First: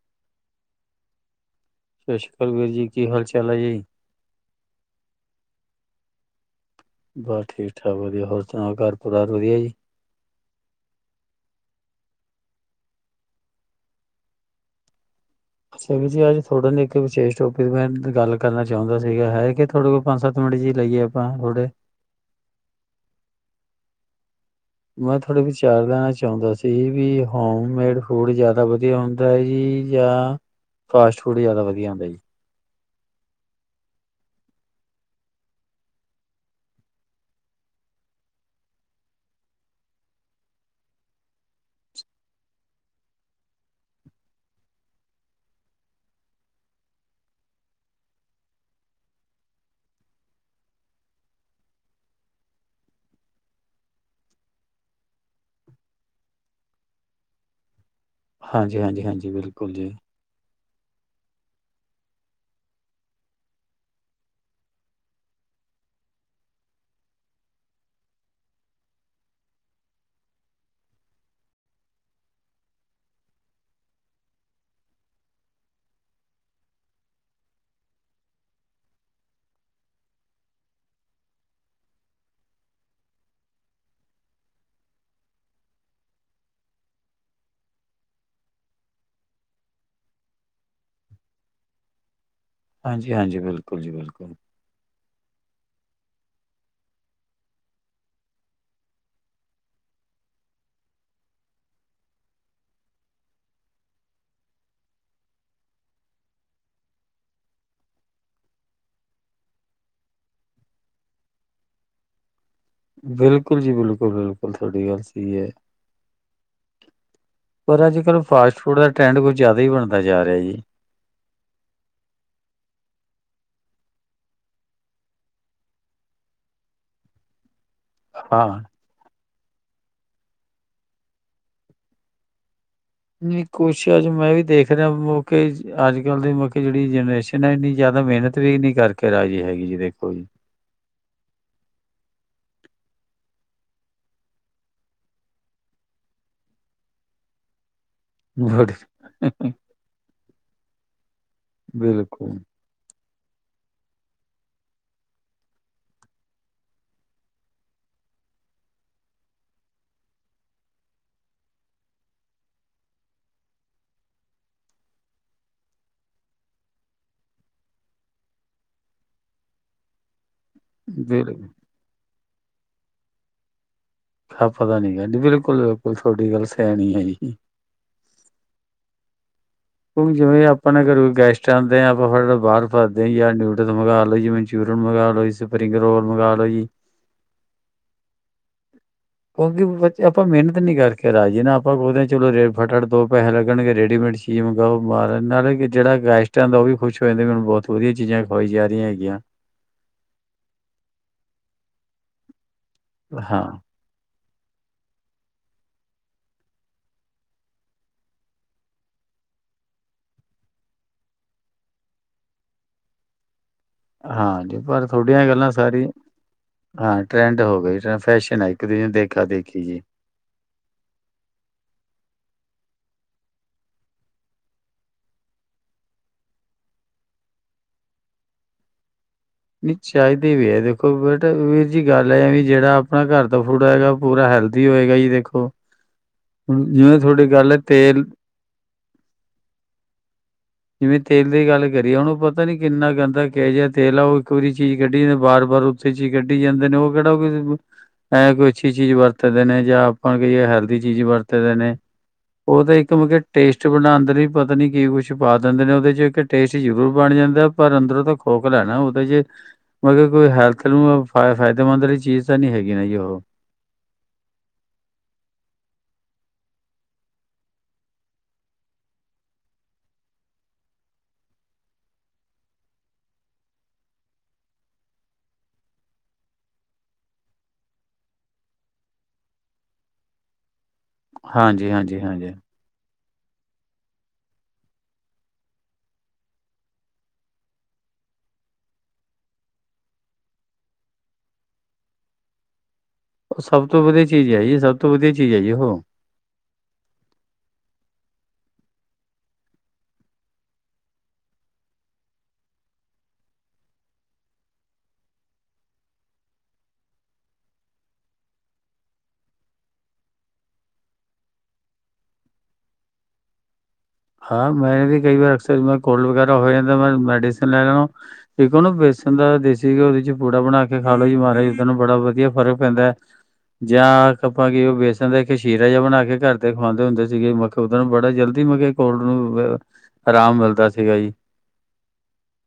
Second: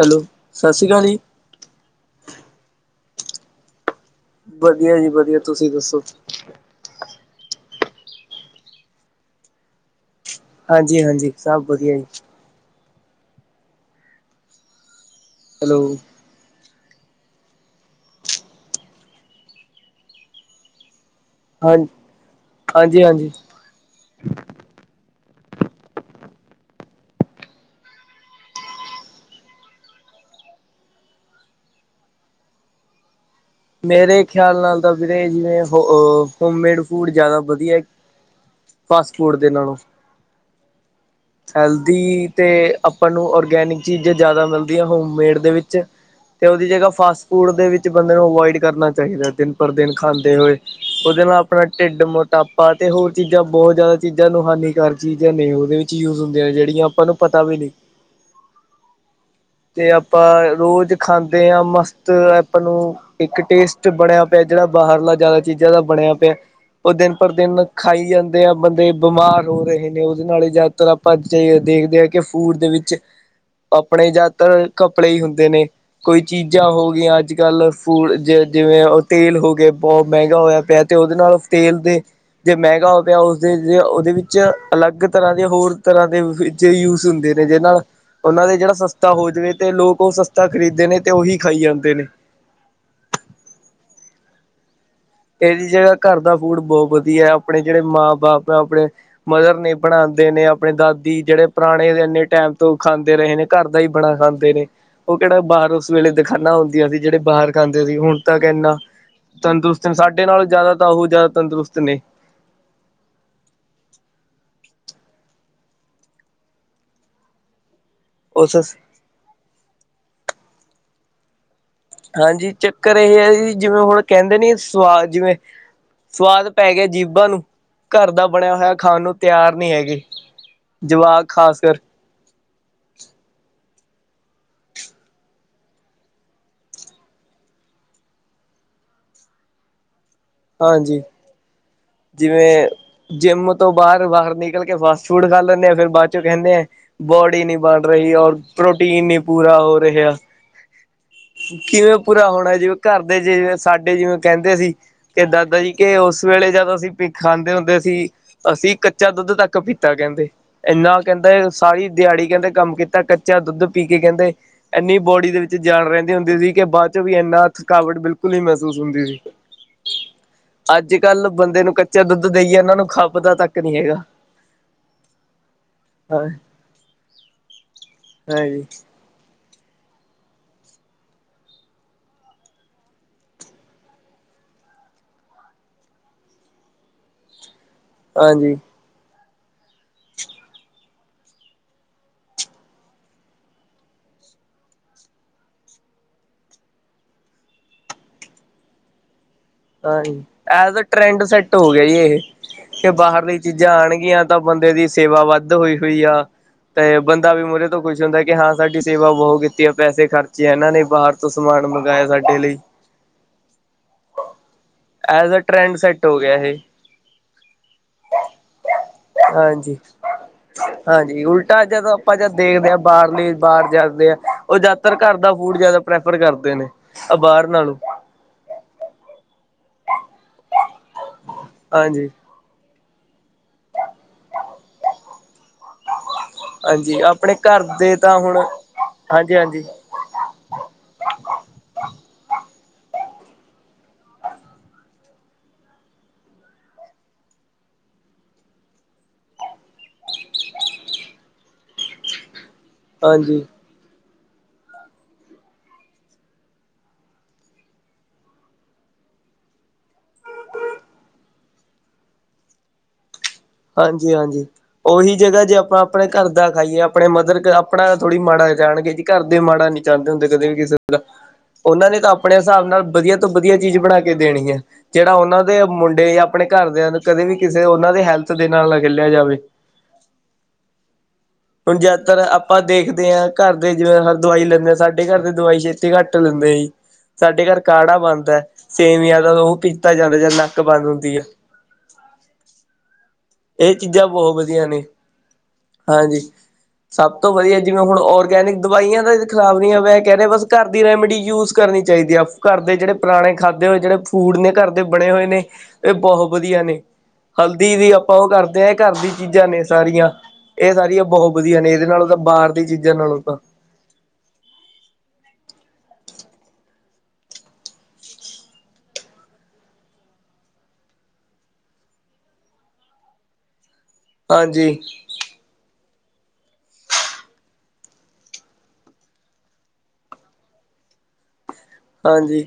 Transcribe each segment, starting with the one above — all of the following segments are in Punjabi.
ਹੈਲੋ, ਸਾਸਰੀ ਕਾਲ ਜੀ। ਸ਼ਸ਼ੀ ਕਾਲ ਵੀਰ ਜੀ ਕੀ ਹਾਲ ਚਾਲ ਆ ਜੀ? ਵਧੀਆ ਜੀ ਵਧੀਆ ਤੁਸੀਂ ਦੱਸੋ? ਬਸ ਠੀਕ-ਠਾਕ ਵਧੀਆ ਹੋਰ ਸੁਣਾਓ ਘਰ ਪਰਿਵਾਰ ਵਧੀਆ ਜੀ? ਹਾਂਜੀ-ਹਾਂਜੀ ਸਭ ਵਧੀਆ ਜੀ। ਹੈਲੋ [unintelligible] ਆਜ। ਥੋਡੇ ਨੇ ਇੱਕ ਵਿਸ਼ੇਸ਼ ਟੋਪਿਕ ਮੈਂ ਗੱਲ ਕਰਨਾ ਚਾਹੁੰਦਾ ਸੀਗਾ ਹੈਗੇ ਤੁਹਾਡੇ ਕੋਲ ਪੰਜ-ਸੱਤ ਮਿੰਟ ਜੀ ਲਈਏ? ਆਪਾਂ ਥੋੜੇ ਹਾਂ, ਹਾਂਜੀ-ਹਾਂਜੀ। ਮੈਂ ਤੁਹਾਡੇ ਵਿਚਾਰ ਲੈਣਾ ਚਾਹੁੰਦਾ ਸੀ ਜੀ ਵੀ ਹੋਮਮੇਡ ਫੂਡ ਜ਼ਿਆਦਾ ਵਧੀਆ ਹੁੰਦਾ ਹੈ ਜੀ ਜਾਂ, ਫਾਸਟ ਫੂਡ ਜ਼ਿਆਦਾ ਵਧੀਆ ਹੁੰਦਾ ਜੀ? ਮੇਰੇ ਖਿਆਲ ਨਾਲ ਤਾਂ ਵੀਰੇ ਜਿਵੇਂ ਹੋ ਹੋਮਮੇਡ ਫੂਡ ਜ਼ਿਆਦਾ ਵਧੀਆ ਫਾਸਟ ਫੂਡ ਦੇ ਨਾਲੋਂ। ਹੈਲਦੀ ਤੇ ਆਪਾਂ ਨੂੰ ਔਰਗੈਨਿਕ ਚੀਜ਼ਾਂ ਜ਼ਿਆਦਾ ਮਿਲਦੀਆਂ ਹੋਮਮੇਡ ਦੇ ਵਿੱਚ। ਤੇ ਉਹਦੀ ਜਗ੍ਹਾ ਫਾਸਟ ਫੂਡ ਦੇ ਵਿੱਚ ਬੰਦੇ ਨੂੰ ਅਵੋਇਡ ਕਰਨਾ ਚਾਹੀਦਾ ਦਿਨ ਪਰ ਦਿਨ ਖਾਂਦੇ ਹੋਏ। ਉਹਦੇ ਨਾਲ ਆਪਣਾ ਢਿੱਡ ਮੋਟਾਪਾ ਤੇ ਹੋਰ ਚੀਜ਼ਾਂ ਬਹੁਤ ਜ਼ਿਆਦਾ ਚੀਜ਼ਾਂ ਨੂੰ ਹਾਨੀਕਾਰਕ ਚੀਜ਼ਾਂ ਨੇ ਉਹਦੇ ਵਿੱਚ ਯੂਜ ਹੁੰਦੀਆਂ ਜਿਹੜੀਆਂ ਆਪਾਂ ਨੂੰ ਪਤਾ ਵੀ ਨੀ। ਹਾਂਜੀ ਹਾਂਜੀ ਹਾਂਜੀ ਬਿਲਕੁਲ ਜੀ। ਆਪਾਂ ਰੋਜ਼ ਖਾਂਦੇ ਆ ਮਸਤ ਆਪਾਂ ਨੂੰ ਇੱਕ ਟੇਸਟ ਬਣਿਆ ਪਿਆ ਜਿਹੜਾ ਬਾਹਰਲਾ ਜ਼ਿਆਦਾ ਚੀਜ਼ਾਂ ਦਾ ਬਣਿਆ ਪਿਆ। ਉਹ ਦਿਨ ਪਰ ਦਿਨ ਖਾਈ ਜਾਂਦੇ ਆ ਬੰਦੇ ਬਿਮਾਰ ਹੋ ਰਹੇ ਨੇ ਉਹਦੇ ਨਾਲ ਹੀ ਜ਼ਿਆਦਾਤਰ ਆਪਾਂ ਦੇਖਦੇ ਹਾਂ ਕਿ ਫੂਡ ਦੇ ਵਿੱਚ ਆਪਣੇ ਜਿਆਤਰ ਘਪਲੇ ਹੀ ਹੁੰਦੇ ਨੇ, ਕੋਈ ਚੀਜ਼ਾਂ ਹੋ ਗਈਆਂ ਅੱਜ ਕੱਲ੍ਹ। ਫੂ ਜ ਜਿਵੇਂ ਉਹ ਤੇਲ ਹੋਗੇ ਬਹੁਤ ਮਹਿੰਗਾ ਹੋਇਆ ਪਿਆ ਤੇ ਉਹਦੇ ਨਾਲ ਤੇਲ ਦੇ ਜੇ ਮਹਿੰਗਾ ਹੋ ਗਿਆ ਉਸਦੇ ਉਹਦੇ ਵਿੱਚ ਅਲੱਗ ਤਰ੍ਹਾਂ ਦੇ ਹੋਰ ਤਰ੍ਹਾਂ ਦੇ ਜੇ ਯੂਜ ਹੁੰਦੇ ਨੇ ਜਿਹ ਨਾਲ ਉਹਨਾਂ ਦੇ ਜਿਹੜਾ ਸਸਤਾ ਹੋ ਜਾਵੇ ਤੇ ਲੋਕ ਉਹ ਸਸਤਾ ਖਰੀਦਦੇ ਨੇ ਤੇ ਉਹੀ ਖਾਈ ਜਾਂਦੇ ਨੇ। ਹਾਂਜੀ-ਹਾਂਜੀ ਬਿਲਕੁਲ ਜੀ ਬਿਲਕੁਲ। ਇਹਦੀ ਜਗ੍ਹਾ ਘਰ ਦਾ ਫੂਡ ਬਹੁਤ ਵਧੀਆ ਆਪਣੇ ਜਿਹੜੇ ਮਾਂ-ਬਾਪ ਐ ਆਪਣੇ ਮਦਰ ਨਹੀਂ ਬਣਾਦੇ ਨੇ ਆਪਣੇ ਦਾਦੀ ਜਿਹੜੇ ਪੁਰਾਣੇ ਇੰਨੇ ਟਾਈਮ ਤੋਂ ਖਾਂਦੇ ਰਹੇ ਨੇ। ਘਰ ਦਾ ਹੀ ਬਣਾ ਖਾਂਦੇ ਨੇ। ਉਹ ਕਿਹੜਾ ਬਾਹਰ ਉਸ ਵੇਲੇ ਦਿਖਾਨਾ ਹੁੰਦੀਆਂ ਸੀ ਜਿਹੜੇ ਬਾਹਰ ਖਾਂਦੇ ਸੀ ਹੁਣ ਤਾਂ ਕਿ ਇੰਨਾ, ਤੰਦਰੁਸਤ- ਸਾਡੇ ਨਾਲੋ ਜਿਆਦਾ ਤਾਂ ਉਹ ਜਿਆਦਾ ਤੰਦਰੁਸਤ ਨੇ- ਬਿਲਕੁਲ ਜੀ ਬਿਲਕੁਲ- ਬਿਲਕੁਲ ਤੁਹਾਡੀ ਗੱਲ ਸਹੀ ਹੈ। ਪਰ ਅਜ ਕਲ ਉਸ ਫਾਸਟ ਫੂਡ ਦਾ ਟਰੈਂਡ ਕੁਝ ਜਿਆਦਾ ਹੀ ਬਣਦਾ ਜਾ ਰਿਹਾ ਜੀ- ਹਾਂਜੀ ਚੱਕਰ ਇਹ ਹੈ। ਜੀ ਜਿਵੇ ਹੁਣ ਕਹਿੰਦੇ ਨੀ ਸਵਾਦ ਜਿਵੇ- ਸਵਾਦ ਪੈ ਗਿਆ ਜੀਬਾ ਨੂੰ- ਘਰ ਦਾ ਹਾਂ ਬਣਿਆ ਹੋਇਆ ਖਾਣ ਨੂੰ ਤਿਆਰ ਨਹੀ ਹੈਗੇ ਜਵਾਕ ਖਾਸ ਕਰ- ਨਹੀ ਕੁਛ ਅਜ ਮੈ ਵੀ ਦੇਖ ਰਿਹਾ ਮੋਕੇ ਅਜ ਕਲ ਦੇ ਮੋਕੇ ਜਿਹੜੀ ਜਨਰੇਸ਼ਨ- ਨਾ ਇਨੀ ਜਿਆਦਾ ਮਿਹਨਤ ਵੀ ਨੀ ਕਰਕੇ ਰਾਜੀ ਹੈਗੀ ਜੀ ਦੇਖੋ ਜੀ- ਹਾਂਜੀ- ਜਿਵੇ- ਜਿੰਮ ਤੋਂ ਬਾਹਰ- ਬਾਹਰ ਨਿਕਲ ਕੇ ਫਾਸਟ ਫੂਡ ਖਾ ਲੈਂਦੇ ਆ ਫਿਰ ਬਾਅਦ ਚੋਂ ਕਹਿੰਦੇ ਆ ਬੋਡੀ ਨੀ ਬਰ- ਰਹੀ ਔਰ ਪ੍ਰੋਟੀਨ ਨੀ ਬੜੀ ਪੂਰਾ ਹੋ ਰਿਹਾ ਕਿਵੇ ਪੂਰਾ ਬਿਲਕੁਲ ਹੋਣਾ ਜਿਵੇ- ਘਰਦੇ ਜਿਵੇ ਸਾਡੇ ਜਿਵੇ ਕਹਿੰਦੇ ਸੀ ਕਿ ਦਾਦਾ ਜੀ ਕਿ ਉਸ ਵੇਲੇ ਜਦੋ- ਅਸੀ ਖਾਂਦੇ ਹੁੰਦੇ ਅ ਸੀ ਅਸੀ ਕਚਾ ਦੁੱਧ ਤੱਕ ਪੀਤਾ ਕਹਿੰਦੇ- ਇਨਾ ਕਹਿੰਦੇ ਸਾਰੀ ਦਿਹਾੜੀ ਕਹਿੰਦੇ ਕਮ ਕੀਤਾ ਕੱਚਾ ਦੁੱਧ ਪੀ ਕੇ ਕਹਿੰਦੇ- ਐਨੀ ਬੋਡੀ ਦੇ ਵਿਚ ਜਾਨ ਰਹਿੰਦੀ ਹੁੰਦੀ ਸੀ ਕਿ ਬਾਅਦ ਚੋਂ ਵੀ ਇਨਾ ਥਕਾਵਟ ਬਿਲਕੁਲ ਨਹੀ ਮਹਿਸੂਸ ਹੁੰਦੀ ਸੀ। ਅਜ ਕਲ ਬਿਲਕੁਲ ਬੰਦੇ ਨੂੰ ਕੱਚਾ ਦੁੱਧ ਦੇਈਏ ਇਹਨਾ ਨੂੰ ਖਾਪਤਾ ਤੱਕ ਨਹੀ ਹੈਗਾ- ਖ ਪਦਾ ਨੀ ਗਾ ਜੀ ਬਿਲਕੁਲ- ਬਿਲਕੁਲ ਹਾਂ ਤੁਹਾਡੀ ਗੱਲ ਸਿਆਣੀ ਹੈ। ਹਾਂਜੀ- ਹੁਣ ਜਿਵੇ ਆਪਾ ਨਾ ਘਰੇ ਕੋ ਗੈਸਟ ਆਂਦੇ ਆ ਆਪਾ ਫੇਰ ਬਾਹਰ ਭਜਦੇ ਜਾਂ ਨੂਡਲਸ ਮੰਗਵਾ ਲ ਲੋ ਜਿਵੇ- ਮਨਚੂਰੀਅਨ ਮੰਗਵਾ ਲਓ ਜੀ ਸਪਰਿੰਗ ਰੋਲ ਮੰਗਵਾ ਲਓ ਜੀ- ਹਾਂਜੀ- ਕਿਉਕਿ ਆਪਾ ਮਿਹਨਤ ਨੀ ਕਰਕੇ ਰਾਜੀ ਨਾ ਆਪਾ ਸੋਚਦੇ ਚਲੋ ਫਟਾਫਟ ਦੋ ਪੈਸੇ ਲੱਣਗੇ ਰੇਡੀਮੇਡ- ਚੀਜ ਮੰਗਗਾਓ ਮਾਰ ਨਾਲੇ ਜਿਹੜਾ ਗੈਸਟ ਜੇੜਾ ਗੈਸਟ ਆਂਦਾ ਉਹ ਵੀ ਖੁਸ਼ ਹੋ ਜਾਦਾ ਮਨੂੰ ਬੋਤ ਵਧੀਆ ਚੀਜਾ ਖਵਾਈ ਜਾ ਰਹੀਆਂ ਹੈਗੀਆਂ- ਹਾਂਜੀ ਐਹ ਦਾ ਟਰੈਡ ਸੈਟ ਹੋ ਗਿਆ ਜੀ ਇਹ ਕਿ ਬਾਹਰ ਦੀ ਹਾਂ, ਚੀਜਾ ਆਣਗੀਆਂ- ਤਾਂ ਬੰਦੇ ਦੀ ਸੇਵਾ ਵੱਧ ਹੋਈ ਹੋਈ ਆ। ਤੇ ਬੰਦਾ ਵੀ ਮੂਹਰੇ ਤੋ ਖੁਸ਼ ਹੁੰਦਾ ਕਿ ਹਾਂ ਸਾਡੀ ਸੇਵਾ ਬੋਤ ਕੀਤੀ ਹੈ। ਪੈਸੇ ਖਰਚੇ ਆ ਇਹਨਾ ਨੇ ਬਾਹਰ- ਤੋ ਸਮਾਨ ਮੰਗਾਏਆ ਸਾਡੇ ਲਈ- ਹਾਂ ਜੀ ਪਰ ਥੋਡੀਆਂ ਐਜ ਅ ਗੱਲਾਂ ਟਰੈਂਡ ਸਾਰੀਆਂ- ਸੈੱਟ ਹੋ ਗਿਆ ਇਹ ਹਾਂ ਟਰੈਂਡ ਹੋ ਗਈ ਫੈਸ਼ਨ ਹੈ। ਇਕ ਦੂਜੇ ਨੂੰ ਦੇਖਾ ਦੇਖੀ ਜੀ- ਹ [unintelligible] ਹਾਂਜੀ ਉਲਟਾ ਜਦੋ ਆਪਾ ਜਦ ਦੇਖਦੇ ਹਾਂ ਬਾਹਰਲੇ ਬਾਹਰ ਜਾਦੇ ਆ ਉਹ ਜਿਆਦਾਤਰ ਘਰ ਦਾ ਫੂਡ ਜਿਆਦਾ- ਪ੍ਰੈਫਰ ਕਰਦੇ ਨੇ ਅ ਬਾਹਰ ਨਾਲੋ- ਨਹੀ ਚਾਹੀਦੀ ਵੀ ਹੈ ਦੇਖੋ ਬੇਟਾ ਵੀਰ ਜੀ ਹਾਂਜੀ ਗੱਲ ਹੈ। ਵੀ ਜਿਹੜਾ- ਆਪਣਾ ਘਰ ਦਾ ਫੂਡ ਹੈਏਗਾ ਪੂਰਾ ਹੈਲਦੀ ਹੋਏਗਾ ਜੀ ਦੇਖੋ- ਹੁਣ ਜਿਵੇਂ ਹਾਂਜੀ ਤੁਹਾਡੀ ਆਪਣੇ ਗੱਲ ਹੈ ਘਰ ਦੇ ਤੇਲ ਤਾਂ ਹੁਣ ਹਾਂਜੀ- ਹਾਂਜੀ- ਜਿਵੇ ਤੇਲ ਦੀ ਗੱਲ ਕਰੀਏ ਉਹਨੂੰ ਪਤਾ ਨੀ ਕਿਨਾ ਗੰਦਾ ਕਿਹ ਜਿਹਾ ਤੇਲ ਆ ਉਹ ਇਕ ਵਾਰੀ ਚੀਜ਼ ਕਢੀ ਜਾਂ ਬਾਰ ਵਾਰ- ਉਸੇ 'ਚ ਹੀ ਕਢੀ ਜਾਦੇ ਨੇ ਉਹ ਕਿਹੜਾ ਕਿ- ਐ ਕੋਈ ਅਛੀ ਚੀਜ ਵਰਤਦੇ ਨੇ ਜਾਂ ਆਪਾ ਕਈ ਹੈਲਦੀ ਚੀਜ ਵਰਤਦੇ ਨੇ- ਉਹ ਤਾਂ ਇਕ ਮਤਲਬ ਹਾਂਜੀ, ਟੇਸਟ ਬਣਾਂਦੇ ਨੇ ਪਤਾ ਨੀ ਕੀ ਕੁਛ- ਚ ਪਾ ਦਿੰਦੇ ਨੇ ਉਹਦੇ 'ਚ ਇਕ ਟੇਸਟ ਜਰੂਰ ਬਣ ਜਾਦਾ ਹੈ। ਪਰ ਅੰਦਰੋਂ ਤਾ ਖੋਖਲਾ ਨਾ ਉਹਦੇ 'ਚ- ਮਤਲਬ ਕੋਈ ਹੈਲਥ ਨੂੰ ਫਾਇਦੇਮੰਦ ਵਾਲੀ ਚੀਜ ਤਾਂ ਨਹੀ ਹੈਗੀ ਨਾ ਜੀ ਉਹ- ਹਾਂਜੀ- ਹਾਂਜੀ- ਉਹੀ ਜਗ੍ਹਾ ਜੇ ਆਪਾ ਆਪਣੇ ਘਰ ਦਾ ਖਾਈਏ ਆਪਣੇ ਮਦਰ ਆਪਣਾ ਥੋੜੀ ਮਾੜਾ ਚਾਣਗੇ ਜੀ- ਘਰਦੇ ਮਾੜਾ ਨੀ ਚਾਂਦੇ ਹੁੰਦੇ ਕਦੇ ਵੀ ਕਿਸੇ ਦਾ- ਓਨਾ ਨੇ ਤਾਂ ਅਪਣੇ ਹਿਸਾਬ ਨਾਲ ਵਧੀਆ ਤੋਂ ਵਧੀਆ ਚੀਜ ਬਣਾ ਕੇ ਦੇਣੀ ਏ। ਜੇੜਾ ਓਨਾ ਦੇ ਮੁੰਡੇ ਜਾਂ ਆਪਣੇ ਘਰਦਿਆਂ ਨੂੰ ਕਦੇ ਵੀ ਕਿਸੇ ਓਨਾ ਦੇ ਹੈਲਪ- ਦੇ ਨਾਲ ਨਗਲਿਆ ਜਾਵੇ ਹਾਂਜੀ, ਹੁਣ ਹਾਂਜੀ, ਜਾਦਾਤਰ- ਹਾਂਜੀ। ਆਪਾ ਦੇਖਦੇ ਆਂ, ਘਰ ਦੇ ਜਿਵੇ ਹ ਦਵਾਈ ਲੈਂਦੇ ਆ ਸਾਡੇ ਘਰ ਦੀ ਦਵਾਈ ਛੇਤੀ ਘੱਟ ਲੈਦੇ ਸੀ। ਸਾਡੇ ਘਰ ਕਾੜਾ ਬੰਨਦਾ ਸੇਵੀਆਂ ਦਾ, ਓ ਪੀਤਾ ਜਾਂਦਾ ਜਦ, ਨੱਕ ਬੰਦ ਹੁੰਦੀਏ। ਉਹ ਸਭ ਏ ਤੋਂ ਵਧੀਆ ਚੀਜ਼ਾਂ ਬਓ ਚੀਜ਼ ਹੈ ਜੀ ਵਧੀਆ ਸਭ ਨੇ, ਤੋਂ ਵਧੀਆ ਚੀਜ਼ ਹੈ ਜੀ ਉਹ। ਹਾਂਜੀ। ਸਭ ਤੋਂ ਵਧੀਆ ਜਿਵੇਂ ਹੁਣ ਔਰਗੈਨਿਕ ਦਵਾਈਆਂ ਦਾ ਖ਼ਰਾਬ ਨ ਹੋਵੇ, ਮੈਂ ਕੈ ਰੇਯਾ ਬਸ ਘਰ ਦੀ ਰੈਮਡੀ ਯੂਜ ਕਰਨੀ ਚਾਈਦੀ ਏ। ਘਰ ਦੇ ਜੇੜੇ ਪੁਰਾਣੇ ਖਾਧੇ ਹੋਏ ਜੇੜੇ ਫੂਡ ਨੇ ਘਰ ਦੇ ਬਣੇ ਹੋਏ ਨੇ, ਇਹ ਬਓ ਵਧੀਆ ਨੇ। ਹਲਦੀ ਵੀ ਆਪਾਂ ਓ ਕਰਦੇ ਆਂ, ਆਪਾਂ ਘਰ ਦੀ ਚੀਜ਼ਾਂ ਨੇ ਸਾਰੀਆਂ। ਏ ਸਾਰੀਆਂ ਬਹੁਤ ਵਧੀਆ ਨੇ, ਏਦੇ ਨਾਲੋਂ ਤਾਂ ਬਾਰ ਦੀਆਂ ਚੀਜ਼ਾਂ ਨਾਲੋਂ ਤਾਂ। ਹਾਂ, ਮੈਂ ਵੀ ਕਈ ਵਾਰ ਅਕਸਰ ਕੋਲਡ ਵਗੈਰਾ ਹੋ ਜਾਂਦਾ, ਮੈਂ ਮੈਡੀਸਨ ਲੈ ਲੈਣਾ। ਇੱਕ ਓ ਨਾ ਬੇਸਣ ਦਾ ਦੇਸੀ ਘਿਓ ਦਾ ਚੱ ਪੂੜਾ ਬਣਾ ਕੇ ਖਾ ਲੋੋ ਜੀ, ਮਾੜਾ ਜਾਂ ਜੀਦਾ ਨੂੰ ਬੜਾ ਵਧੀਆ ਫਰਕ ਪੈਂਦਾ। ਜਾਂ ਆਪਾਂ ਕੇ ਵਾਰੀ ਓ ਹਾਂਜੀ ਬੇਸਨ ਦਾ ਸ਼ੀਰਾ ਜੇਯਾ ਬਣਾ ਕੇ ਘਰ ਤੇ ਖੁਵਾਦੇ ਹੁੰਦੇ ਸੀਗੇ ਮ ਓਦੇ ਨਾਲ ਬੜਾ ਜਲਦੀ ਮ ਕੋਲ੍ਡ ਨੂੰ ਫ ਆਰਾਮ ਮਿਲਦਾ ਸੀਗਾ ਜੀ। ਹਾਂਜੀ।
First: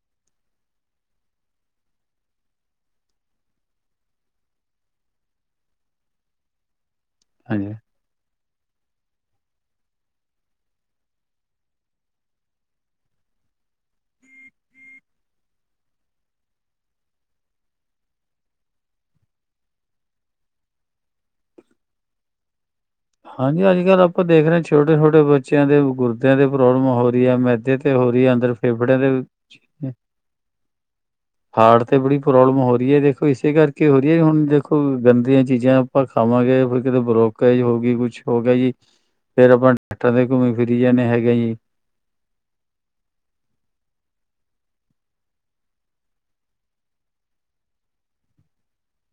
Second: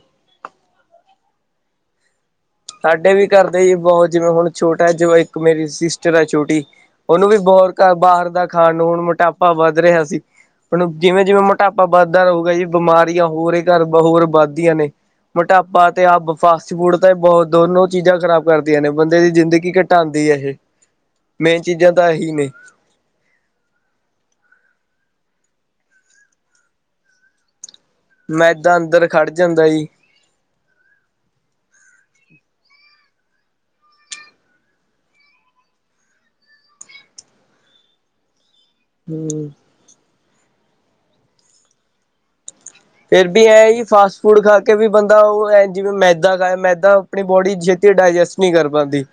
ਸਾਡੇ ਵੀ ਘਰ ਦੇ ਹੀ ਬਹੁਤ ਜਿਵੇਂ ਹੁਣ ਛੋਟਾ ਜੋ ਏਕ ਮੇਰੀ ਸਿਸਟਰ ਐ ਛੋਟੀ ਓਨੂੰ ਵੀ ਹਾਂਜੀ। ਬਹੋਤ ਬਾਹਰ ਦਾ ਖਾਣ ਨੂੰ ਹੁਣ ਮੋਟਾਪਾ ਵੱਧ ਰਿਹਾ ਸੀ ਹੁਣ ਜਿਵੇਂ-ਜਿਵੇਂ ਮੋਟਾਪਾ ਵੱਧਦਾ ਰਹੂਗਾ ਜੀ ਬਿਮਾਰੀਆਂ ਹੋਰ ਘਰ ਹੋਰ ਵੱਧਦੀਆਂ ਨੇ। ਮੋਟਾਪਾ ਤੇ ਆਪ ਫਾਸਟ ਫੂਡ ਤਾਂ ਬਉਤ ਦੋਨੋ ਚੀਜਾਂ ਖ਼ਰਾਬ ਕਰਦੀਆਂ ਨੇ ਬੰਦੇ ਦੀ ਜ਼ਿੰਦਗੀ ਘਟਾਉਂਦੀ ਐ ਇਹ। ਮੇਨ ਚੀਜ਼ਾਂ ਤਾਂ ਐਹੀ ਨੇ। ਹਾਂਜੀ ਅੱਜ-ਕੱਲਆਪਾਂ ਦੇਖ ਰੇਆਂ ਛੋਟੇ-ਛੋਟੇ ਬੱਚੇਆਂ ਦੇ ਗੁਰਦਿਆਂ ਦੀ ਪ੍ਰੋਬਲਮ ਹੋ ਰਿਐ। ਮੈਦੇ ਤੇ ਹੋ ਰਹੀ ਹੈ ਮੈਦਾ ਫੇਫੜਿਆਂ ਅੰਦਰ ਖੜ ਜਾਂਦਾ ਈ। ਦੇ ਹਾਰਟ ਤੇ ਬੜੀ ਪ੍ਰੋਬਲਮ ਹੋ ਰੀਏ ਦੇਖੋ, ਇਸੇ ਕਰਕੇ ਹੋ ਰੀਏ ਹੁਣ ਦੇਖੋ, ਗੰਦੀਆਂ ਚੀਜਾਂ ਆਪਾਂ ਖਾਵਾਂਗੇ, ਫੇਰ ਕਿਤੇ ਬਲੋਕੇਜ ਐ ਕੁੱਛ ਹੋ ਗਿਆ ਜੀ, ਹੂੰ। ਫੇਰ ਆਪਾਂ ਡਾਕਟਰਾਂ ਤੇ ਘੁੰਮੀ ਫਿਰੀ ਜਾਂਦੇ ਹੈਗੇ ਜੀ। ਫੇਰ ਬੀ ਐਈ ਫਾਸਟ ਫੂਡ ਖਾ ਕੇ ਵੀ ਬੰਦਾ ਓ ਹੈ ਜਿਵੇਂ ਮੈਦਾ ਖਾਏ, ਮੈਦਾ ਅਪਣੀ ਬੋਡੀ ਛੇਤੀ ਡਾਇਜੈਸਟ ਨਈਂ ਕਰ ਪਾਂਦੀ।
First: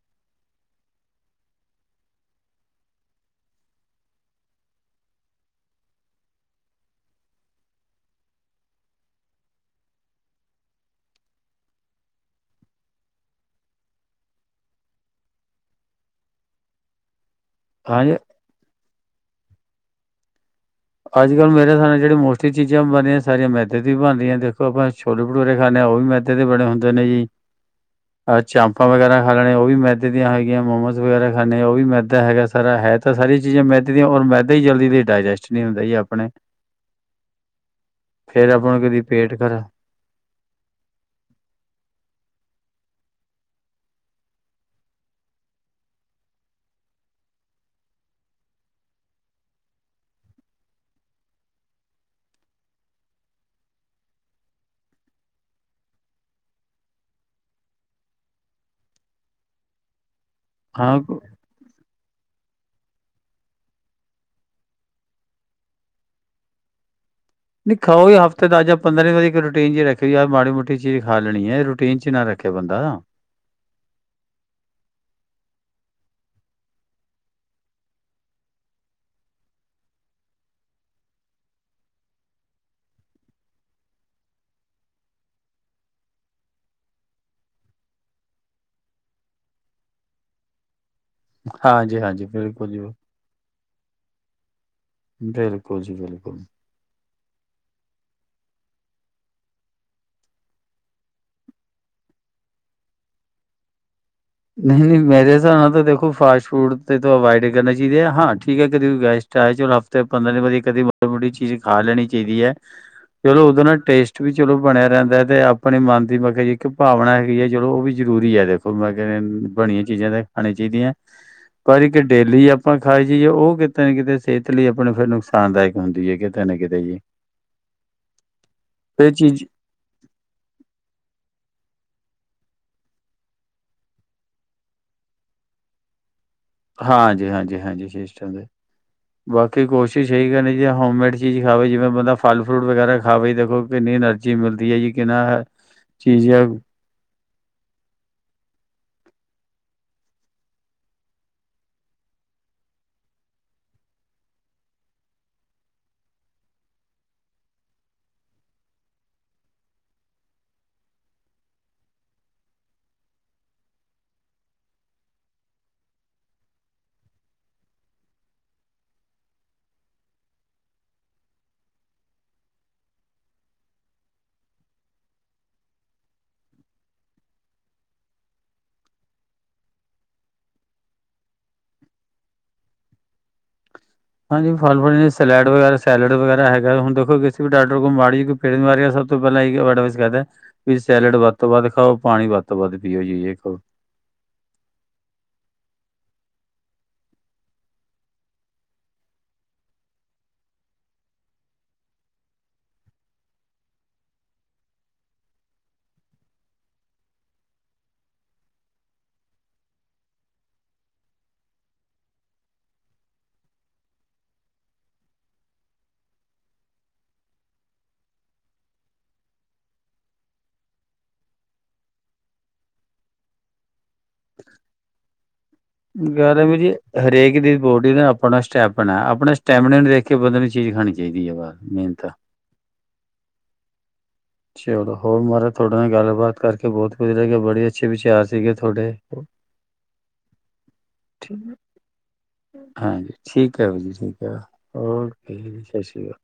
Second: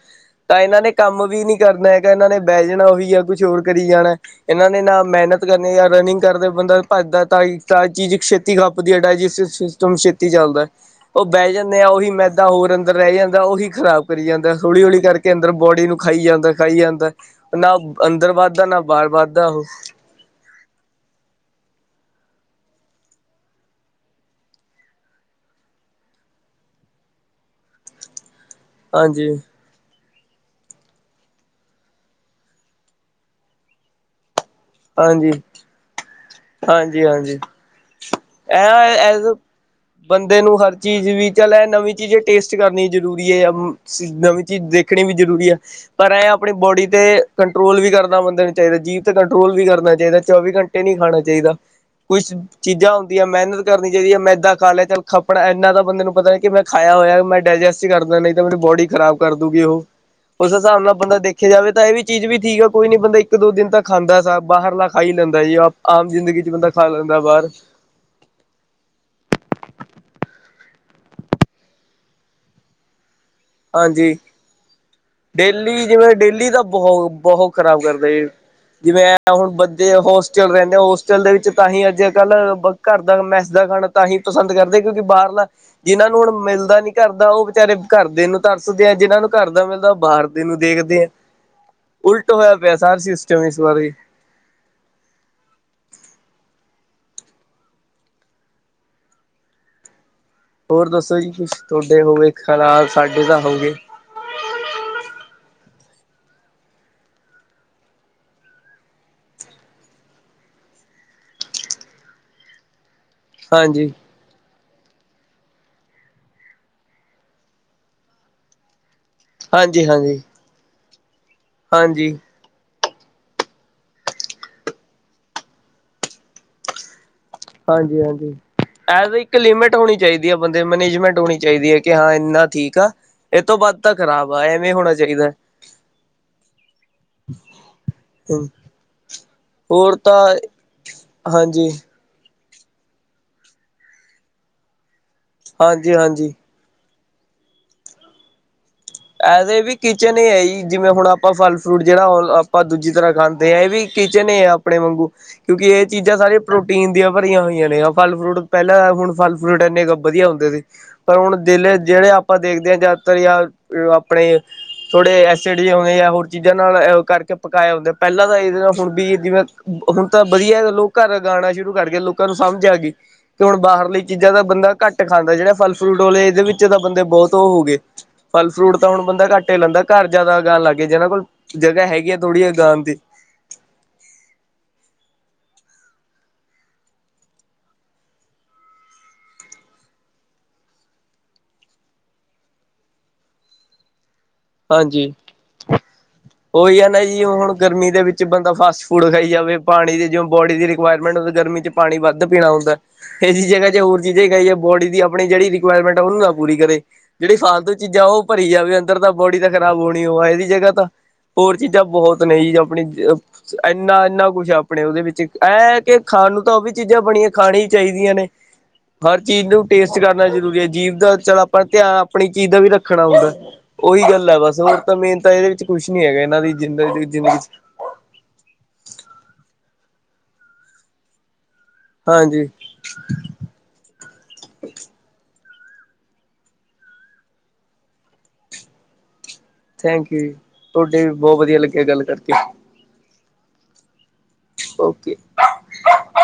ਤਾਂ ਏਨਾਂ ਨੇ ਕੰਮ ਵੀ ਨੀ ਕਰਨਾ ਹੈਗਾ ਏਨਾਂ ਨੇ ਬੈ ਜਾਣਾ ਓਵੀ ਏਯੋ ਕੁਛ ਹੋਰ ਕਰੀ ਜਾਣਾ। ਏਨਾਂ ਨੇ ਨਾਂ ਮੇਨਤ ਕਰਨੀ ਯਾਂ ਰਨਿੰਗ ਕਰਦੇ ਬੰਦਾ ਭੱਜਦਾ ਤਾਂ ਸਾਰੀ ਚੀਜ਼ ਛੇਤੀ - ਛੇਤੀ ਖੱਪਦੀ ਐ, ਡਾਇਜੈਸਟ ਸਿਸਟਮ ਛੇਤੀ ਚੱਲਦਾ। ਓ ਬੈ ਜਾਂਦੇ ਆ ਓਹੀ ਮੈਦਾ ਹੋਰ ਅੰਦਰ ਰਹਿ ਜਾਂਦਾ, ਓਹੀ ਖ਼ਰਾਬ ਕਰੀ ਜਾਂਦਾ ਹੌਲੀ-ਹੌਲੀ ਕਰਕੇ ਅੰਦਰ ਬੋਡੀ ਨੂੰ ਖਾਈ ਜਾਂਦਾ, ਖਾਈ ਜਾਂਦਾ ਨਾ ਹਾਂਜੀ ਅੰਦਰ ਵੱਧਦਾ ਨਾ ਬਾਹਰ ਵੱਧਦਾ ਓਹ। ਅੱਜ-ਕੱਲ ਮੇਰੇ ਹਿਸਾਬ ਨਾਲ ਜੇੜੀ ਮੋਸਟਲੀ ਚੀਜ਼ਾਂ ਬਣਦੀਆਂ ਸਾਰੀਆਂ ਮੈਦੇ ਦੀ ਵੀ ਬਨ ਰਹੀਆਂ ਦੇਖੋ, ਆਪਾਂ ਛੋਲੇ-ਭਟੂਰੇ ਖਾਂਦੇ ਆ, ਓਵੀ ਮੈਦੇ ਦੇ ਬਣੇ ਹੁੰਦੇ ਨੇ ਜੀ। [inaudible] ਐ ਚਾਂਪਾਂ ਵਗੈਰਾ ਹਾਂਜੀ ਖਾ ਲੈਣੇਐ, ਓ ਵੀ ਮੈਦੇ ਮੈਦੇ ਦੀਆਂ ਹੈਗੀਆਂ, ਮੋਮੋਸ ਵਗੈਰਾ ਖਾਂਣੇ ਆ ਓ ਵੀ ਮੈਦਾ ਹੈਗਾ ਸਾਰਾ। ਹੈ ਤਾਂ ਸਾਰੀ ਚੀਜ਼ਾਂ ਮੈਦੇ ਦੀਆਂ ਹੋਰ ਮੈਦਾ ਜਲਦੀ ਡਾਇਜੈਸਟ ਨਈਂ ਹੁੰਦਾ ਆਪਣੇ ਹਾਂਜੀ-ਹਾਂਜੀ, ਫੇਰ ਐ ਆਪਾਂ ਨੂੰ ਕਦੀ ਐ ਪੇਟ ਖਰਾ ਬੰਦੇ ਨੂੰ ਹਰ ਚੀਜ਼ ਵੀ ਚੱਲ ਏ ਨਵੀਂ ਚੀਜ਼ ਟੇਸਟ ਕਰਨੀ ਜ਼ਰੂਰੀ ਏ, ਨਵੀਂ ਚੀਜ਼ ਦੇਖ ਸਿੱਖਣੀ ਵੀ ਜ਼ਰੂਰੀ ਐ। ਪਰ ਐ ਆਪਣੀ ਬੋਡੀ ਤੇ ਕੰਟਰੋਲ ਵੀ ਕਰਨਾ ਬੰਦੇ ਨੂੰ ਚਾਈਦਾ, ਜੀਭ ਤੇ ਕੰਟਰੋਲ ਵੀ ਕਰਨਾ ਚਾਈਦਾ, ਚੌਵੀ ਘੰਟੇ ਨਈਂ ਖਾਣਾ ਚਾਈਦਾ। ਚਾਈਦਾ, ਕੁੱਛ ਚੀਜ਼ਾਂ ਹੁੰਦੀਆਂ ਮਿਹਨਤ ਕਰਨੀ ਚਾਹੀਦੀ ਹੈ, ਮੈਂਦਾ ਖਾ ਲਿਆ, ਚੱਲ ਖੱਪਣਾ ਇੰਨਾ ਤਾਂ ਬੰਦੇ ਨੂੰ ਪਤਾ ਕਿ ਮੈਂ ਖਾਇਆ ਹੋਇਆ ਮੈਂ ਡਾਇਜੈਸਟ ਹੀ ਕਰਦਾ ਨਹੀਂ ਤਾਂ ਮੇਰੀ ਬੋਡੀ ਖਰਾਬ ਕਰ ਦੂਗੀ ਉਹ, ਉਸ ਹਿਸਾਬ ਨਾਲ ਹਾਂ ਬੰਦਾ ਦੇਖ ਦੇਖਿਆ ਜਾਵੇ ਤਾਂ ਇਹ ਵੀ ਚੀਜ਼ ਵੀ ਠੀਕ ਆ, ਕੋਈ ਨੀ ਬੰਦਾ ਇੱਕ ਦੋ ਦਿਨ ਤੱਕ ਖਾਂਦਾ ਸਬ ਬਾਹਰਲਾ ਖਾ ਹੀ ਲੈਂਦਾ ਜੀ ਆਪ ਆਮ ਜ਼ਿੰਦਗੀ ਚ ਬੰਦਾ ਖਾ ਲੈਂਦਾ ਬਾਹਰ ਨ ਖਾਓ ਹਫ਼ਤੇ ਦੱਸ ਜਾਂ ਪੰਦਰਾਂ ਦਿਨ ਇੱਕ ਰੂਟੀਨ ਚੱ ਹੀ ਰੱਖ ਯਾਰ ਮਾੜੀ ਮੋਟੀ ਚੀਜ਼ ਖਾ ਲੈਣੀ ਹੈ, ਰੂਟੀਨ ਚੱ ਨਾ ਰੱਖੇ ਬੰਦਾ ਹਾਂਜੀ ਡੇਲੀ ਜਿਵੇਂ ਡੇਲੀ ਤਾਂ ਬਹੁਤ ਬਹੁਤ ਖ਼ਰਾਬ ਕਰਦਾ ਏ ਜਿਵੇਂ ਐ ਹੁਣ ਬੱਚੇ ਹੋਸਟਲ ਰਹਿੰਦੇ, ਹੋਸਟਲ ਦੇ ਵਿੱਚ ਤਾਂਹੀ ਅੱਜ ਕੱਲ ਘਰ ਦਾ ਮੈਸ ਦਾ ਖਾਣਾ ਤਾਂ ਹੀਂ ਪਸੰਦ ਕਰਦੇ, ਕਿਉਂਕਿ ਬਾਹਰ ਲਾ ਜਿਹਨਾਂ ਨੂੰ ਹੁਣ ਮਿਲਦਾ ਨੀ ਘਰ ਦਾ, ਉਹ ਵਿਚਾਰੇ ਘਰ ਦੇ ਨੂੰ ਤਰਸਦੇ ਐ, ਜਿਹਨਾਂ ਨੂੰ ਘਰ ਦਾ ਮਿਲਦਾ ਬਾਹਰ ਦੇ ਨੂੰ ਦੇਖਦੇ ਐ, ਹਾਂਜੀ ਹਾਂਜੀ ਉਲਟ ਹੋਇਆ ਬਿਲਕੁਲ ਪਿਆ ਜੀ ਸਾਰ ਸਿਸਟਮ ਇਸ ਬਾਰੇ ਬਿਲਕੁਲ ਜੀ ਬਿਲਕੁਲ ਹੋਰ ਦੱਸੋ ਜੀ ਕੁਛ ਤੁਹਾਡੇ ਹੋਵੇ ਖਰਾਬ, ਸਾਡੇ ਦਾ ਹੋਗੇ ਨਹੀਂ ਨਹੀਂ ਮੇਰੇ ਹਿਸਾਬ ਨਾਲ ਤਾਂ ਦੇਖੋ ਫਾਸਟ ਫੂਡ ਤੇ ਦੋ ਅਵਾਇਡ ਹੀ ਕਰਨੇ ਚਾਹੀਦੇ ਐ, ਹਾਂ ਠੀਕ ਹੈ ਕਦੇ ਗੈਸ ਚਲੋ ਹਫ਼ਤੇ ਪੰਦਰਾਂ ਦਿ ਦੀ ਕਦੀ ਮੋ ਮੋਟੀ ਚੀਜ਼ ਖਾ ਲੈਣੀ ਚਾਹੀਦੀ ਹੈ, ਚਲੋ ਉਦੋਂ ਨਾਲ ਹਾਂਜੀ ਟੇਸਟ ਵੀ ਚਲੋ ਬਣਿਆ ਰਹਿੰਦਾ ਹੈ, ਤੇ ਆਪਣੇ ਮਨ ਦੀ ਮੈਂ ਕੇਹਾ ਜੀ ਇਕ ਭਾਵਨਾ ਹੈਗੀ ਹੈ, ਚਲੋ ਉਹ ਵੀ ਜ਼ਰੂਰੀ ਹੈ ਦੇਖੋ ਮੈਂ ਬਣੀਆਂ ਹਾਂਜੀ ਚੀਜ਼ਾਂ ਤੇ ਹਾਂਜੀ ਖਾਣੀ ਚਾਹੀਦੀਆਂ, ਪਰ ਏ ਕਿ ਹਾਂਜੀ ਡੇਲੀ ਆਪਾਂ ਖਾਈ ਜਾਈਏ, ਉਹ ਕਿਤੇ ਨਾ ਕਿਤੇ ਸਿਹਤ ਲਈ ਆਪਣੇ ਫਿਰ ਨੁਕਸਾਨਦਾਇਕ ਹੁੰਦੀ ਹੈ ਕਿਤੇ ਨਾ ਕਿਤੇ ਜੀ ਹਾਂਜੀ ਹਾਂਜੀ ਐ ਇਹ ਤਾਂ ਇੱਕ ਚੀਜ਼ ਲਿਮਿਟ ਹੋਣੀ ਚਾਹੀਦੀ ਆ, ਬੰਦੇ ਮੈਨੇਜਮੈਂਟ ਹੋਣੀ ਚਾਹੀਦੀ ਹੈ ਕਿ ਹਾਂ ਇੰਨਾ ਠੀਕ ਆ ਇਹ ਤੋਂ ਵੱਧ ਤਾਂ ਖ਼ਰਾਬ ਆ ਐਵੇਂ ਹੋਣਾ ਚਾਹੀਦਾ ਹਾਂਜੀ ਹਾਂਜੀ ਹਾਂਜੀ ਸ਼ੈਸ਼ਟ ਦੇ ਬਾਕੀ ਹੋਰ ਕੋਸ਼ਿਸ਼ ਤਾਂ ਇਹੀ ਕਰਨੀ ਜੀ ਹੋਮੇਡ ਚੀਜ਼ ਖਾਵੇ, ਹਾਂਜੀ ਜਿਵੇਂ ਬੰਦਾ ਫਲ ਫਰੂਟ ਵਗੈਰਾ ਖਾਵੇ, ਦੇਖੋ ਕਿੰਨੀ ਐਨਰਜੀ ਮਿਲਦੀ ਹੈ ਜੀ ਕਿੰਨਾ ਹਾਂਜੀ ਚੀਜ਼ ਹਾਂਜੀ ਆ ਇਹ ਵੀ ਕਿਚਨ ਹੈ ਜੀ, ਜਿਵੇਂ ਹੁਣ ਆਪਾਂ ਫਲ ਫਰੂਟ ਜਿਹੜਾ ਉਹ ਆਪਾਂ ਦੂਜੀ ਤਰ੍ਹਾਂ ਖਾਂਦੇ ਹਾਂ ਇਹ ਵੀ ਕਿਚਨ ਆ ਆਪਣੇ ਵਾਂਗੂ ਕਿਉਂਕਿ ਇਹ ਚੀਜ਼ਾਂ ਸਾਰੇ ਪ੍ਰੋਟੀਨ ਦੀਆਂ ਭਰੀਆਂ ਹੋਈਆਂ ਨੇ, ਫਰੂਟ ਪਹਿਲਾਂ ਹੁਣ ਫਲ ਫਰੂਟ ਇੰਨੇ ਗੱ ਵਧੀਆ ਹੁੰਦੇ ਸੀ, ਪਰ ਹੁਣ ਜੇ ਜਿਹੜੇ ਆਪਾਂ ਦੇਖਦੇ ਆਂ, ਜ਼ਿਆਦਾਤਰ ਜਾਂ ਆਪਣੇ ਥੋੜੇ ਐਸਿਡ ਜ ਆਉਂਦੇ ਆ, ਹੋਰ ਚੀਜ਼ਾਂ ਨਾਲ ਕਰਕੇ ਪਕਾਇਆ ਹੁੰਦਾ ਪਹਿਲਾਂ ਤਾਂ ਇਹਦੇ ਨਾਲ ਹੁਣ ਵੀ ਜਿਵੇਂ ਹੁਣ ਤਾਂ ਵਧੀਆ ਲੋਕ ਘਰ ਲਗਾਣਾ ਸ਼ੁਰੂ ਕਰਕੇ, ਲੋਕਾਂ ਨੂੰ ਸਮਝ ਆ ਗਈ ਕਿ ਹੁਣ ਬਾਹਰਲੀ ਚੀਜ਼ਾਂ ਤਾਂ ਬੰਦਾ ਘੱਟ ਖਾਂਦਾ, ਜਿਹੜਾ ਫਲ ਫਰੂਟ ਵਾਲਲੇ ਇਹਦੇ ਵਿੱਚ ਤਾਂ ਬੰਦੇ ਬਹੁਤ ਉਹ ਹੋ ਗਏ ਫਲ ਫਰੂਟ ਤਾਂ ਹੁਣ ਬੰਦਾ ਘੱਟ ਹੀ ਲਾਂਦਾ, ਘਰ ਜ਼ਿਆਦਾ ਉਗਾਉਣ ਲਗ ਗਏ ਜਿਨਾਂ ਕੋਲ ਜਗ੍ਹਾਹ ਹੈਗੀ ਆ ਥੋੜੀ ਉਗਾਉਣ ਦੀ ਹਾਂਜੀ ਫਲ ਫੁਲ ਜ ਸਲੈਡ ਵਗੈਰਾ ਸੈਲਡ ਵਗੈਰਾ ਹੈਗਾ ਹੁਣ ਦੇਖੋ ਕਿਸੇ ਵੀ ਡਾਕਟਰ ਕੋਲ ਮਾੜੀ ਪੀੜਨ ਵਾ ਰੀ ਯਾ ਸਭ ਤੋਂ ਪਹਿਲਾਂ ਏ ਹੀ ਐਡਵਾਇਸ ਕਰਦਾ ਐ ਵੀ ਸੈਲਡ ਵੱਧ ਤੋਂ ਵੱਧ ਖਾਓ, ਪਾਣੀ ਵੱਧ ਤੋਂ ਵੱਧ ਪੀਓ ਜੀ ਹਾਂਜੀ ਉਹੀ ਹੈ ਨਾ ਜੀ, ਹੁਣ ਗਰਮੀ ਦੇ ਵਿੱਚ ਬੰਦਾ ਫਾਸਟ ਫੂਡ ਖਾਈ ਜਾਵੇ, ਪਾਣੀ ਦੀ ਜ ਬੋਡੀ ਦੀ ਰਿਕੁਆਇਰਮੈਂਟ ਗਰਮੀ ਵਿੱਚ ਪਾਣੀ ਵੱਧ ਪੀਣਾ ਹੁੰਦਾ ਇਸ ਜਗ੍ਹਾਹ ਚ ਹੋਰ ਚੀਜ਼ ਹੀ ਖਾਈ ਜਾਏ, ਬੋਡੀ ਦੀ ਆਪ ਜਿਹੜੀ ਰਿਕੁਆਇਰਮੈਂਟ ਹੈ ਉਹਨੂੰ ਨਾ ਪੂਰੀ ਕਰੇ ਜਿਹੜੀ ਫਾਲਤੂ ਚੀਜ਼ਾਂ ਉਹ ਭਰੀ ਜਾਵੇ ਅੰਦਰ, ਤਾਂ ਬੋਡੀ ਤਾਂ ਖਰਾਬ ਹੋਣੀ ਉਹਾ ਇਹਦੀ ਜਗ੍ਹਾਹ ਤਾਂ ਹੋਰ ਚੀਜ਼ਾਂ ਬਹੁਤ ਨੇ ਜੀ ਆਪਣੀ ਇੰਨਾ ਇੰਨਾ ਕੁਛ ਆਪਣੇ ਉਹਦੇ ਵਿੱਚ, ਐ ਹੈ ਕਿ ਖਾਣ ਨੂੰ ਤਾਂ ਉਹ ਵੀ ਚੀਜ਼ਾਂ ਬਣੀਆਂ ਖਾਣ ਹੀ ਚਾਹੀਦੀਆਂ ਨੇ ਹਰ ਚੀਜ਼ ਨੂੰ ਟੇਸਟ ਕਰਨਾ ਜ਼ਰੂਰੀ ਹੈ ਜੀਭ ਦਾ ਚੱਲ ਆਪਾਂ ਧਿਆਨ ਆਪਣੀ ਚੀਜ਼ ਦਾ ਵੀ ਰੱਖਣਾ ਹੁੰਦਾ ਉਹੀ ਗੱਲ ਹੈ, ਬਸ ਹੋਰ ਤਾਂ ਮੇਨ ਤਾਂ ਇਹਦੇ ਵਿੱਚ ਕੁਛ ਨੀ ਹੈਗਾ ਇਹਨਾਂ ਦੀ ਗਰਮੀ ਚ ਜ਼ਿੰਦਗੀ ਹਰ ਜ਼ਿੰਦਗੀ ਏਕ ਚ ਦੀ ਰਿਪੋਰਟ ਜਿਵੇ ਆਪਣਾ ਸਟੈਪਨਾ ਆਪਣਾ ਸਟੈਮਨਾ ਨੂੰ ਵੇਖ ਕੇ ਬੰਦੇ ਨੂੰ ਚੀਜ਼ ਖਾਣੀ ਚਾਈਦੀ ਐ ਬਸ ਮੇਨ ਤਾਂ ਹਾਂਜੀ। ਚਲੋ ਹੋਰ ਮਹਾਰਾਜ ਤੁਆਡੇ ਨਾਲ ਗੱਲਬਾਤ ਕਰਕੇ ਬੋਤ ਖੁਸ਼ ਲਗੀਆਂ ਬੜੇ ਅੱਛੇ ਵਿਚਾਰ ਸੀਗੇ ਤੋਡੇ ਥੈਂਕ ਯੂ ਤੁਆਡੇ ਵੀ ਬੋਤ ਵਧੀਆ ਲੱਗੇ ਗੱਲ ਕਰਕੇ ਹਾਂਜੀ ਠੀਕ ਆ ਵੀਰ ਜੀ ਠੀਕ ਆ ਓਕੇ ਜੀ ਸਾਸ ਸ਼੍ਰੀ ਕਾਲ।